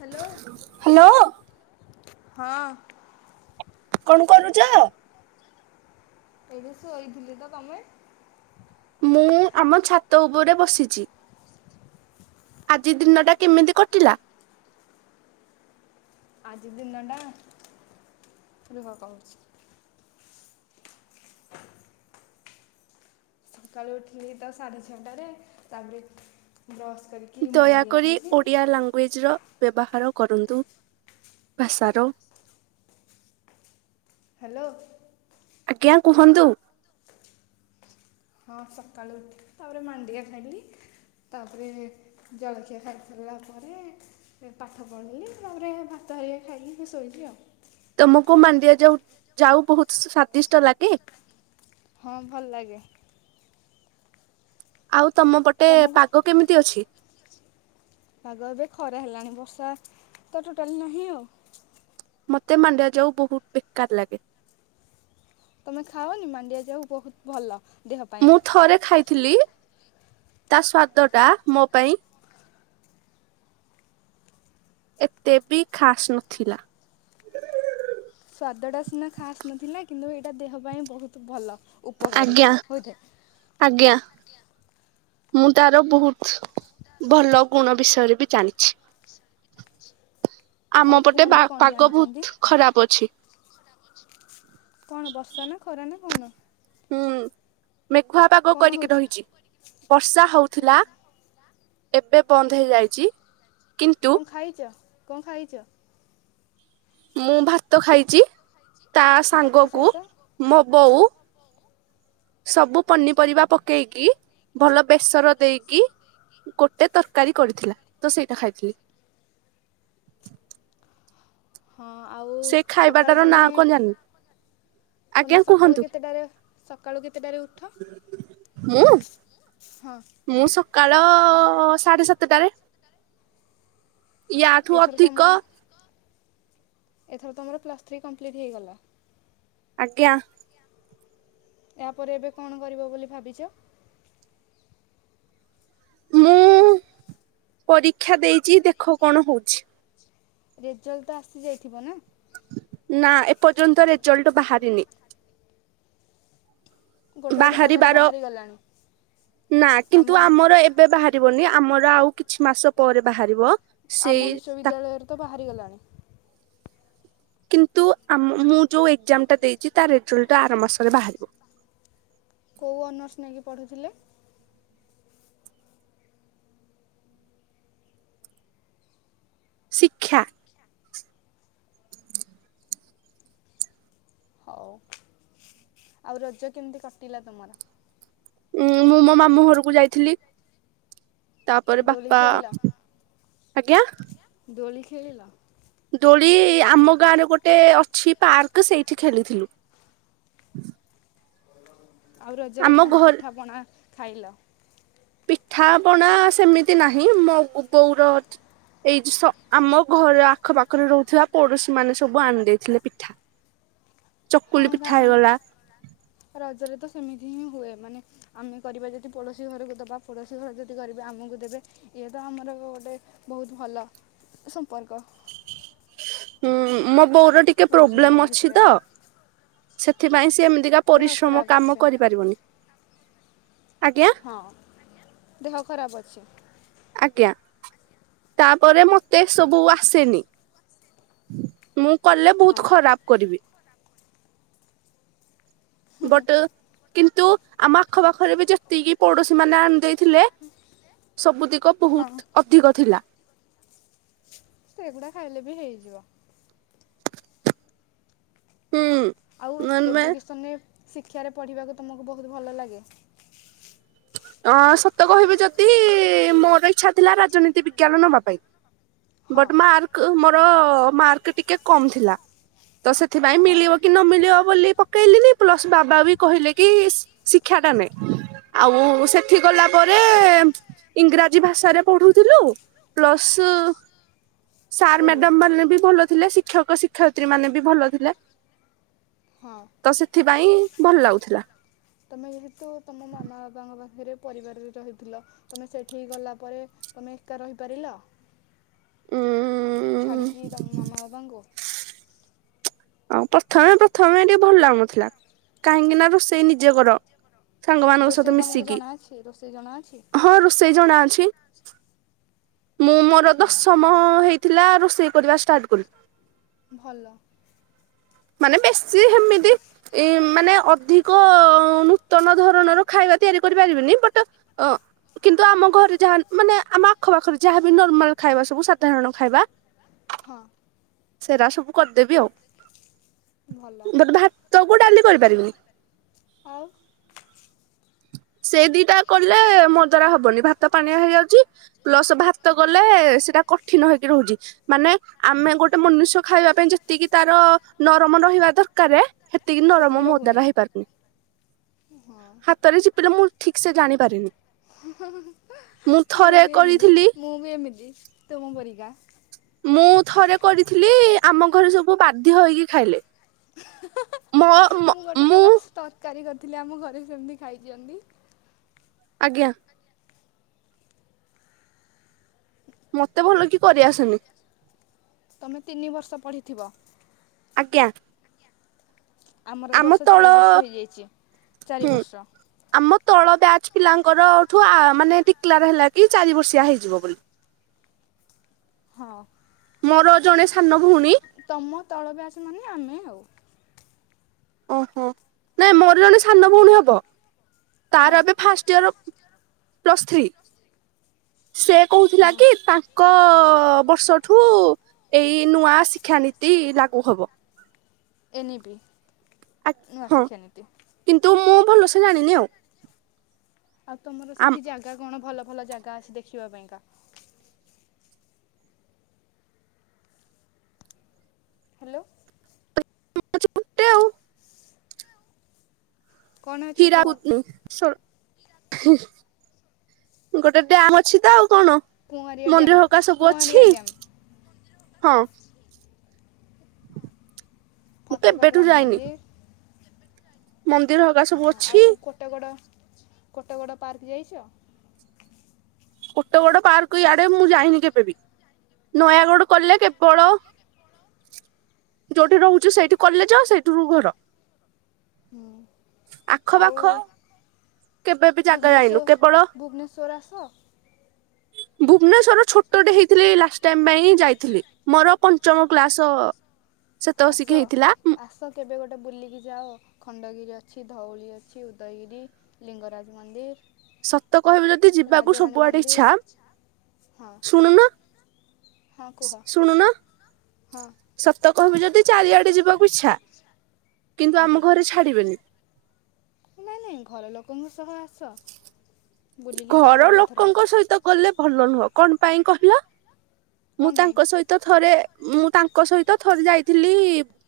Hello. Hello. ହଁ। କଣ କରୁଚ? ଏଇଟି ଶୋଇଥିଲି ତ ତମେ? ମୁଁ ଆମ ଛାତ ଉପରେ ବସିଛି। ଆଜି ଦିନଟା କେମିତି କଟିଲା? ଆଜି ଦିନ ଟା ରୁହ କହୁଛି। ସକାଳୁ ଉଠିଲି ତ ସାଢେ ଛଅ ଟାରେ। ତାପରେ ବ୍ରସ୍ କରିକି ମାଣ୍ଡିଆ ଦୟାକରି ଖାଇଲି। ଓଡିଆ ଲାଙ୍ଗୁଏଜର ବ୍ୟବହାର କରନ୍ତୁ ଭାଷାର। ହ୍ୟାଲୋ। ଆଜ୍ଞା କୁହନ୍ତୁ। ହଁ ସକାଳୁ ଉଠିଲି। ତାପରେ ମାଣ୍ଡିଆ ଖାଇଲି। ତାପରେ ଜଳଖିଆ ଖାଇ ସାରିଲା ପରେ ପାଠ ପଢିଲି ତାପରେ ଭାତ ହେରିକା ଖାଇଲି ଶୋଇଲି ଆଉ। ତମକୁ ମାଣ୍ଡିଆ ଯାଉ ଯାଉ ବହୁତ ସ୍ଵାଦିଷ୍ଟ ଲାଗେ। ହଁ ଭଲ ଲାଗେ। ଆଉ ତମ ପଟେ ତମକୁ? ପାଗ କେମିତି ଅଛି? ପାଗ ଏବେ ଖରା ହେଲାଣି। ବର୍ଷା ତ ଟୋଟାଲ ନାହିଁ ଆଉ। ମତେ ମାଣ୍ଡିଆ ଯାଉ ବହୁତ ବେକାର ଲାଗେ। ତମେ ଖାଅନି ମାଣ୍ଡିଆ ଯାଉ ବହୁତ ଭଲ। ଦେହ ପାଇଁ ମୁଁ ଥରେ ଖାଇଥିଲି ତା ସ୍ଵାଦ ଟା ମୋ ପାଇଁ ଏତେ ବି ଖାସ୍ ନଥିଲା। ସ୍ଵାଦଟା ସିନା ଖାସ୍ ନଥିଲା। କିନ୍ତୁ ଏଇଟା ଦେହ ପାଇଁ ବହୁତ ଭଲ। ଉପକାରୀ ଆଜ୍ଞା ହୋଇଥାଏ। ଆଜ୍ଞା। ମୁଁ ତାର ବହୁତ ଭଲ ଗୁଣ ବିଷୟରେ ବି ଜାଣିଛି। ହଉ କୁହନ୍ତୁ କଣ ଜାଣିଛନ୍ତି? ପଛି କଣ ବର୍ଷା ନା ଖରା ନା କଣ? ହୁଁ ମେଘୁଆ ପାଗ କଣ କରିକି ହେଉଛି ରହିଛି ବର୍ଷା ଓ ହଉଥିଲା ଏବେ ବନ୍ଦ ହେଇଯାଇଛି କିନ୍ତୁ କଣ ଖାଇଛ କଣ ଖାଇଛ? ମୁଁ ଭାତ ଖାଇଛି ତା ଭାତ ସାଙ୍ଗକୁ ସହିତ ମୋ ବୋଉ ସବୁ ପନିପରିବା ପକେଇକି ଭଲ ବେସର ଦେଇକି ଗୋଟେ ତରକାରୀ କରିଥିଲା ତ ସେଇଟା ଖାଇଥିଲି। ହଁ ଆଉ ସେ ସକାଳୁ ଖାଇବାଟାର ତମେ ନାଁ କଣ ଜାଣିନି ତୁମେ ଆଜ୍ଞା ସକାଳୁ କୁହନ୍ତୁ କେତେଟାରେ ସକାଳୁ କେତେଟାରେ ଉଠ? ମୁଁ ହଁ। ମୁଁ ସକାଳ ସାଢେ ସାତଟାରେ। ୟାଠୁ ଏଥର ଅଧିକ ତମର ଏଥର ତମର ପ୍ଲସ୍ ଥ୍ରୀ କମ୍ପ୍ଲିଟ୍ ହେଇଗଲା। ଆଜ୍ଞା। ତାପରେ ଏବେ କଣ କରିବ ବୋଲି ଭାବିଛ? ମୁଁ ପରୀକ୍ଷା ଦେଇଛି ଦେଖ କଣ ହଉଛି। ରେଜଲ୍ଟ ତ ଆସିଯାଇଥିବ ନା? ନା ଏପର୍ଯ୍ୟନ୍ତ ରେଜଲ୍ଟ ବାହାରିନି। ଗୋଟେ ଗୋଟେ ଜାଗାରେ ବାହାରିବାର ବାହାରି ଗଲାଣି ନା ଆମ କିନ୍ତୁ ଆମର ଏ ଏବେ ବାହାରିବନି ଆମର ଆଉ କିଛି ମାସ ପରେ ବାହାରିବ। ସେଇ ଆମ ତା ବିଶ୍ଵବିଦ୍ୟାଳୟରେ ତ ବାହାରି ଗଲାଣି। କିନ୍ତୁ ଆମ- ମୁଁ ଯେଉଁ ଏଗଜାମଟା ଦେଇଛି ତା ରେଜଲ୍ଟ ଆର ମାସରେ ବାହାରିବ। କୋଉ ଅନର୍ସ ନେଇକି ପଢ଼ୁଥିଲେ? ଶିକ୍ଷା। ହଉ। ଆଉ ରଜ କେମିତି କଟିଲା ତମର? ଉଁ ମୁଁ ମୋ ମାମୁଁ ଘରକୁ ଯାଇଥିଲି। ତାପରେ ଦୋଳି ବାପା ଖେଳିଲ ଆଜ୍ଞା ଦୋଳି ଖେଳିଲ? ଦୋଳି ଆମ ଗାଁରେ ଗୋଟେ ଅଛି ପାର୍କ ସେଇଠି ଖେଳିଥିଲୁ। ଆଉ ରଜରେ ଆମ କଣ ଘର ପିଠାପଣା ଖାଇଲ? ପିଠାପଣା ସେମିତି ନାହିଁ ମୋ ବୋଉର ଏଇ ଯୋ ସ-ଆମ ଘର ଆଖପାଖରେ ରହୁଥିବା ପଡୋଶୀ ମାନେ ସବୁ ଆଣିଦେଇଥିଲେ ପିଠା। ହଁ ଚକୁଳି ପିଠା ଗାଁରେ। ହେଇଗଲା ରଜରେ ତ ସେମିତି ହିଁ ହୁଏ ମାନେ ଆମେ କରିବା ଯଦି ପଡୋଶୀ ଘରକୁ ଦବା ପ୍ ପଡ଼ୋଶୀ ଘର ଯଦି କରିବେ ଆମକୁ ଦେବେ ଇଏ ତ ଆମର ଗୋଟେ ବହୁତ ଭଲ ସମ୍ପର୍କ। ହୁଁ ଆମ ବୋଉର ଟିକେ ପଡ଼ୋଶୀମାନଙ୍କ ପ୍ରୋବ୍ଲେମ ଅଛି ଭିତରେ ତ। ସେଥିପାଇଁ ସେ ଏମିତିକା ଦେହ ପରିଶ୍ରମ ଖରାପ କାମ ଅଛି କରିପାରିବନି। ଆଜ୍ଞା। ହଁ ଦେହ ଖରାପ ଅଛି। ଆଜ୍ଞା। ତାପରେ ମତେ ଏସବୁ ଆସେନି। ମୁଁ କଲେ ହଁ ବହୁତ ଖରାପ କରିବି। ବଟ କିନ୍ତୁ ଆମ ଆଖପାଖରେ ବି ଯେତିକି ପଡୋଶୀ ମାନେ ଆଣିଦେଇଥିଲେ ସବୁ ତିକ ହଁ ବୁହୁତ ଅଧିକ ଥିଲା। ସେଗୁଡା ଖାଇଲେ ବି ହେଇଯିବ। ହୁଁ। ଆଉ ମାନେ ଏଜୁକେସନରେ ଶିକ୍ଷାରେ ପଢ଼ିବାକୁ ତୁମକୁ ବହୁତ ଭଲ ଲାଗେ? ଅଁ ସତ କହିବି ଯଦି- ମୋର ଇଚ୍ଛା ଥିଲା ରାଜନୀତି ବିଜ୍ଞାନ ନବା ପାଇଁ [inaudible] ବଟ ମାର୍କ ମୋର- ମାର୍କ ଟିକେ କମ୍ ଥିଲା। ତ ସେଥିପାଇଁ ହଁ ମିଳିବ କି ନ ମିଳିବ ବୋଲି ପକ୍ କହିଲିନି ପ୍ଲସ ବାବା ବି କହିଲେ କି ଶିକ୍ଷା ଟା ନେ ଆଉ ସେଠି ଗଲା ପରେ ଇଂରାଜୀ ଭାଷାରେ ପଢୁଥିଲୁ ପ୍ଲସ୍ ସାର୍ ଓଡ଼ିଆ ମ୍ୟାଡାମ ମାନେ ବି ଭଲ ଥିଲେ ଶିକ୍ଷକ ଶିକ୍ଷୟତ୍ରୀ ମାନେ ବି ଭଲ ଥିଲେ। ହଁ। ତ ସେଥିପାଇଁ ଭଲ ଲାଗୁଥିଲା। ତମେ ଯେହେତୁ ତମ ମାମା ବାପାଙ୍କ ପାଖରେ ପରିବାରରେ ରହିଥିଲ। ତମେ ସେଇଠିକି ଗଲା ପରେ ତମେ ଏକା ରହିପାରିଲ? ଉଁ ଉ। ଛାଡ଼ିକି ତମ ମାମା ବାବାଙ୍କୁ। ହଁ ପ୍ରଥମେ ପ୍ରଥମେ ଟିକେ ଭଲ ଲାଗୁନଥିଲା କାହିଁକି ନା ରୋଷେଇ ନିଜେ କର। ସାଙ୍ଗମାନଙ୍କ ସହିତ ରୋଷେଇ ତୁମକୁ ମିଶିକି ଜଣାଅଛି ରୋଷେଇ ଜଣାଅଛି ହଁ ରୋଷେଇ ଜଣା ଅଛି, ମୁଁ ମୋର ହଁ ଦଶମ ହେଇ ଥିଲା ରୋଷେଇ କରିବା ଷ୍ଟାର୍ଟ କଲି। ଭଲ। ମାନେ ବେଶୀ ହେମିତି ଏ ମାନେ ଅଧିକ ନୂତନ ଧରଣର ଖାଇବା ତିଆରି କରିପାରିବିନି ବଟ ଅ କିନ୍ତୁ ଆମ ଘରେ ଯାହା ମାନେ ଆମ ଆଖପାଖରେ ଯାହାବି ନର୍ମାଲ ଖାଇବା ସବୁ ସାଧାରଣ ଖାଇବା ହଁ। ସେରା ସବୁ କରିଦେବି ଆଉ। ଭଲ। ବଟ୍ ଭାତ କୁ ଡାଲି କରିପାରିବିନି। ଆଉ ସେ ଦିଟା କଲେ ମୋ ଦ୍ୱାରା ହବନି ଭାତ ପାଣିଆ ହେଇଯାଉଛି। ପ୍ଲସ ଭାତ କଲେ ସେଟା କଠିନ ହେଇକି ରହୁଛି। ମାନେ ଆମେ ଗୋଟେ ମନୁଷ୍ୟ ଖାଇବା ପାଇଁ ଯେତିକି ତାର ନରମ ରହିବା ଦରକାରେ ସେତିକି ନରମ ମୋ ଦ୍ୱାରା ହେଇପାରୁନି। ହଁ। ହାତରେ ଚିପିଲେ ମୁଁ ଠିକ୍ ସେ ଜାଣିପାରିନି। [unintelligible] ମୁଁ ବି ଏମିତି କରିଥିଲି ମୁଁ ବି ଏମିତି ତୁମ ପରିକା। ମୁଁ ଥରେ କରିଥିଲି ଆମ ଘରେ ସବୁ ବାଧ୍ୟ ହେଇକି ଖାଇଲେ। ମୋ ମୁଁ ଗୋଟେ ଥର ତରକାରୀ କରିଥିଲି ଆମ ଘରେ ସେମିତି ଖାଇଛନ୍ତି। ଆଜ୍ଞା। ମତେ ଭଲକି କରିଆସେନି। ତମେ ତିନି ବର୍ଷ ପଢ଼ିଥିବ? ଆଜ୍ଞା। ଆମର ଏ ଆମ ବର୍ଷ ତଳ ଚାରି ବର୍ଷ ହେଇଯାଇଛି ଚାରି ହୁଁ ବର୍ଷ। ଆମ ତଳ ବ୍ୟାଚ୍ ପିଲାଙ୍କରଠୁ ମାନେ ଡିକ୍ଲାର ହେଲା କି ଚାରି ବର୍ଷିଆ ହେଇଯିବ ବୋଲି। ହଁ। ମୋର ଜଣେ ସାନ ଭଉଣୀ ତମ ତଳ ବ୍ୟାଚ୍ ମାନେ ଆମେ ଆଉ। ଓହୋ ନାଇଁ ମୋର ଜଣେ ସାନ ଭଉଣୀ ହବ ହଁ ତାର ଏବେ ଫାଷ୍ଟ ଇୟର ପ୍ଲସ ଥ୍ରି। ସେ କହୁଥିଲା ହଁ କି ତାଙ୍କ ବର୍ଷଠୁ ଏଇ ନୂଆ ଶିକ୍ଷା ନୀତି ଲାଗୁ ହବ। ଏନ ବିି ଆ ନୂଆ ହଁ ଶିକ୍ଷା ନୀତି। କିନ୍ତୁ ମୁଁ ଭଲସେ ଜାଣିନି ଆଉ। ଆଉ ତମର ସେଇଠି ଜାଗା କଣ ଭଲ ଭଲ ଜାଗା ଅଛି ଦେଖିବା ପାଇଁକା? ହ୍ୟାଲୋ ଆମଟେ ଆଉ କଣ ଅଛି କୁହ? ଚିରାକୁଦ ସ ହିଁ ଗୋଟେ ଡ୍ୟାମ ଅଛି ତ ଆଉ କଣ। କୁଆଁରିଆ ଡ୍ୟାମ୍ ମନ୍ଦିର ହେରିକା ସବୁ କୁଆଁରିଆ ଅଛି ଡ୍ୟାମ୍ ହଁ। ମୁଁ ଫତେହଗଡ଼ କେବେଠୁ ରାମ ଯାଇନି ମନ୍ଦିର। ମନ୍ଦିର ହକା ସବୁ ହଁ ଅଛି ଆଉ କୋଟଗଡ଼ କୋଟଗଡ଼ ପାର୍କ ଯାଇଛ? ଗୋଟେ ବଡ ପାର୍କ ଇଆଡେ ମୁଁ ଯାଇନି କେବେ ବିି। ନୟାଗଡ କଲେ କେବଳ ଯୋଉଠି ରହୁଛି ସେଇଠି କଲେଜ ସେଇଠୁରୁ ଘର। ହୁଁ ଆଖ ଆଉ ପାଖ କେବେ ବି ଜାଗା ଭୁବନେଶ୍ୱର ଯାଇନୁ କେବଳ ଭୁବନେଶ୍ୱର ଆସ? ଭୁବନେଶ୍ୱର ଛୋଟଟେ ହେଇଥିଲି ଏଇ ଲାଷ୍ଟ ଟାଇମ୍ ପାଇଁ ହିଁ ଯାଇଥିଲି। ମୋର ପଞ୍ଚମ କ୍ଲାସ ସେତକ ଶିଖି ଆସ ହେଇଥିଲା ଆସ ତ କେବେ ଗୋଟେ ବୁଲିକି ଯାଅ ଖଣ୍ଡଗିରି ଅଛି। ଧଉଳି ଅଛି ଉଦୟଗିରି ଲିଙ୍ଗରାଜ ମନ୍ଦିର। ସତ କହିବି ଯଦି ଯିବାକୁ ରାଜାରାଣୀ ସବୁଆଡେ ମନ୍ଦିର ଇଚ୍ଛା। ହଁ ଶୁଣୁନ? ହଁ କୁହ ଶୁଣୁନ? ହଁ ସତ କହିବି ଯଦି ଚାରିଆଡେ ଯିବାକୁ ଇଚ୍ଛା। କିନ୍ତୁ ଆଜ୍ଞା ଆମ ଘରେ ଛାଡିବେନି। ନାଇଁ ନାଇଁ ଘର ଲୋକଙ୍କ ସହ ଆସ। ବୁଲିକି ଯାଅ ଘର ଗୋଟେ ଥର ଲୋକଙ୍କ ସହିତ ଗଲେ ଭଲ ନୁହଁ କଣ ପାଇଁ କହିଲ ମୁଁ କଣ ପାଇଁ ତାଙ୍କ ସହିତ ତ ଥରେ ମୁଁ ତାଙ୍କ ସହିତ ଥରେ ଯାଇଥିଲି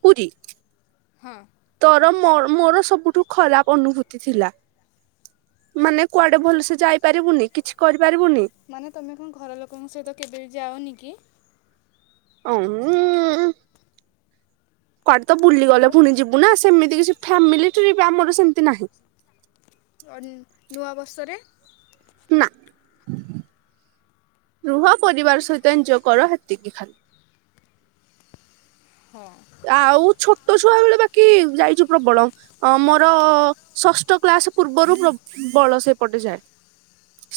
ପୁରୀ। ହଁ। ତୋରୋ ମୋ ମୋର ସବୁଠୁ ଖରାପ ଅନୁଭୂତି ଥିଲା। ମାନେ କୁଆଡେ ଭଲସେ ଯାଇପାରିବୁନି। କିଛି କରିପାରିବୁନି। ମାନେ ତମେ କଣ ଘର ଲୋକଙ୍କ ସହିତ କେବେ ବି ଯାଅନି କି? ଅ ଉଁ କୁଆଡେ ତ ବୁଲିଗଲେ ହ୍ୟାଲୋ ପୁଣି ଯିବୁ ନା ସେମିତି କିଛି ଫ୍ୟାମିଲିି ଟ୍ରିପ୍ ଆମର ସେମିତି ନାହିଁ। ଅନ୍ ନୂଆବର୍ଷରେ। ନା ରୁହ ପରିବାର ସହିତ ଏଞ୍ଜୟ୍ କର ହେତିକି ଖାଲି। ହଁ ଆଉ ଛୋଟ ଛୁଆ ବେଳେ ବାକି ଯାଇଛୁ ପ୍ରବଳ। ଅ ମୋର ଷଷ୍ଠ କ୍ଳାସ ପୂର୍ବରୁ ବ ବଳ ସେପଟେ ଯାଏ।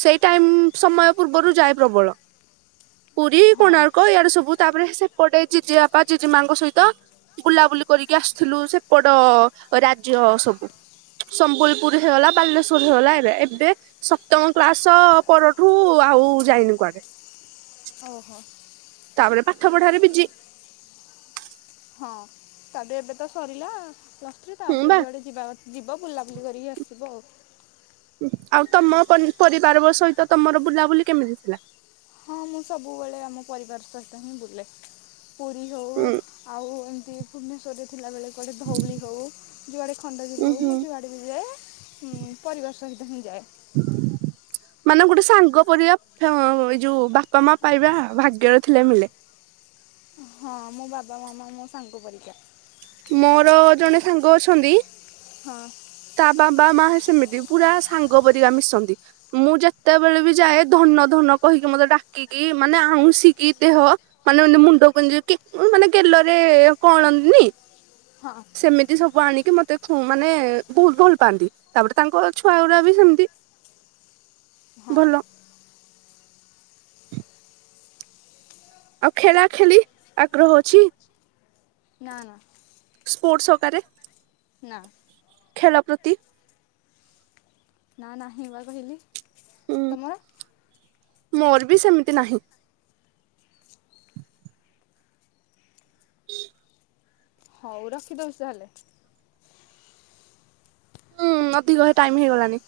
ସେଇ ଟାଇମ ସମୟ ପୂର୍ବରୁ ଯାଏ ପ୍ରବଳ। ପୁରୀ ହଁ କୋଣାର୍କ ଇଆଡେ ସବୁ ତାପରେ ସେପଟେ ଜିଯେ ବାପା ଜେଜି ମାଙ୍କ ସହିତ ତ ବୁଲାବୁଲି କରିକି ଆସିଥିଲୁ ସେପଟ ରାଜ୍ୟ ସବୁ। ସମ୍ବଲପୁର ହେଇଗଲା ବାଲେଶ୍ୱର ହେଇଗଲା ଏବେ ଏବେ ସପ୍ତମ କ୍ଲାସ ପରଠୁ ଆଉ ଯାଇନି କୁଆଡେ। ଓହୋ। ତାପରେ ପାଠ ପଢାରେ ବିଜି। ହଁ ତାପେ ଏବେ ତ ସରିଲାଉ ପ୍ଲସ୍ ଥ୍ରି ହୁଁ ତାପରେ ବା ଯୁଆଡ଼େ ଯିବା କଥ ଯିବା ବୁଲାବୁଲି କରିକି ଆସିବ ଆଉ। ଆଉ ତମ ପନି ପରିବାର ବ ସହିତ ତମର ବୁଲାବୁଲି କେମିତି ଥିଲା? ହଁ ମୁଁ ସବୁବେଳେ ଆମ ପରିବାର ସହିତ ହିଁ ବୁଲେ। ପୁରୀ ହେଉ ହୁଁ ଆଉ ଏମିତି ଭୁବନେଶ୍ୱରରେ ଥିଲାବେଳେ କୋଉଠି ଧଉଳି ହେଉ। ଯୁଆଡ଼େ ଖଣ୍ଡଗିରି ଉଁ ହେଉ ହୁଁ। ମୁଁ ଯୁଆଡ଼େ ବି ଯାଏ ଉଁ ପରିବାର ସହିତ ହିଁ ଯାଏ। [inaudible] ମାନେ ଗୋଟେ ସାଙ୍ଗ ପରିଆ ଫା ଏଇ ଯୋଉ ବାପା ମା ପାଇବା ଭାଗ୍ୟରେ ଥିଲେ ମିଳେ। ହଁ ମୋ ବାବା ମାମା ମୋ ସାଙ୍ଗ ପରୀକା। ମୋର ଜଣେ ସାଙ୍ଗ ଅଛନ୍ତି। ହଁ। ତା ବାବା ମା ସେମିତି ପୁରା ସାଙ୍ଗ ପରିକା ମିଶନ୍ତି। ମୁଁ ଯେତେବେଳେ ବି ଯାଏ ଧନ ଧନ କହିକି ମତେ, ଡାକିକି ମାନେ ଆଉଁସିକି ଦେହ ମାନେ ମାନେ ମୁଣ୍ଡ କୁଞ୍ଜି କି ମାନେ ଗେଲରେ କଣନ୍ତିନି। ହଁ। ସେମିତି ସବୁ ଆଣିକି ମତେ ଖୁଁ ମାନେ ବହୁତ ଭଲ ପାଆନ୍ତି, ତାପରେ ତାଙ୍କ ଛୁଆ ଗୁରା ବି ସେମିତି। ହଁ। ଭଲ ଆଉ ଖେଳା ଖେଳି ଆଗ୍ରହ ଅଛି? ନା -ନା। ସ୍ପୋର୍ଟସ୍ ଅକାରେ? ନାଁ। ଖେଳ ପ୍ରତି ନା ନାହିଁ ବା କହିଲି, ଉଁ ତମର? ମୋର ବି ସେମିତି ନାହିଁ। ହଉ ରଖିଦଉଛି ତାହେଲେ? ହୁଁ ଅଧିକ ଟାଇମ୍ ହେଇଗଲାଣି।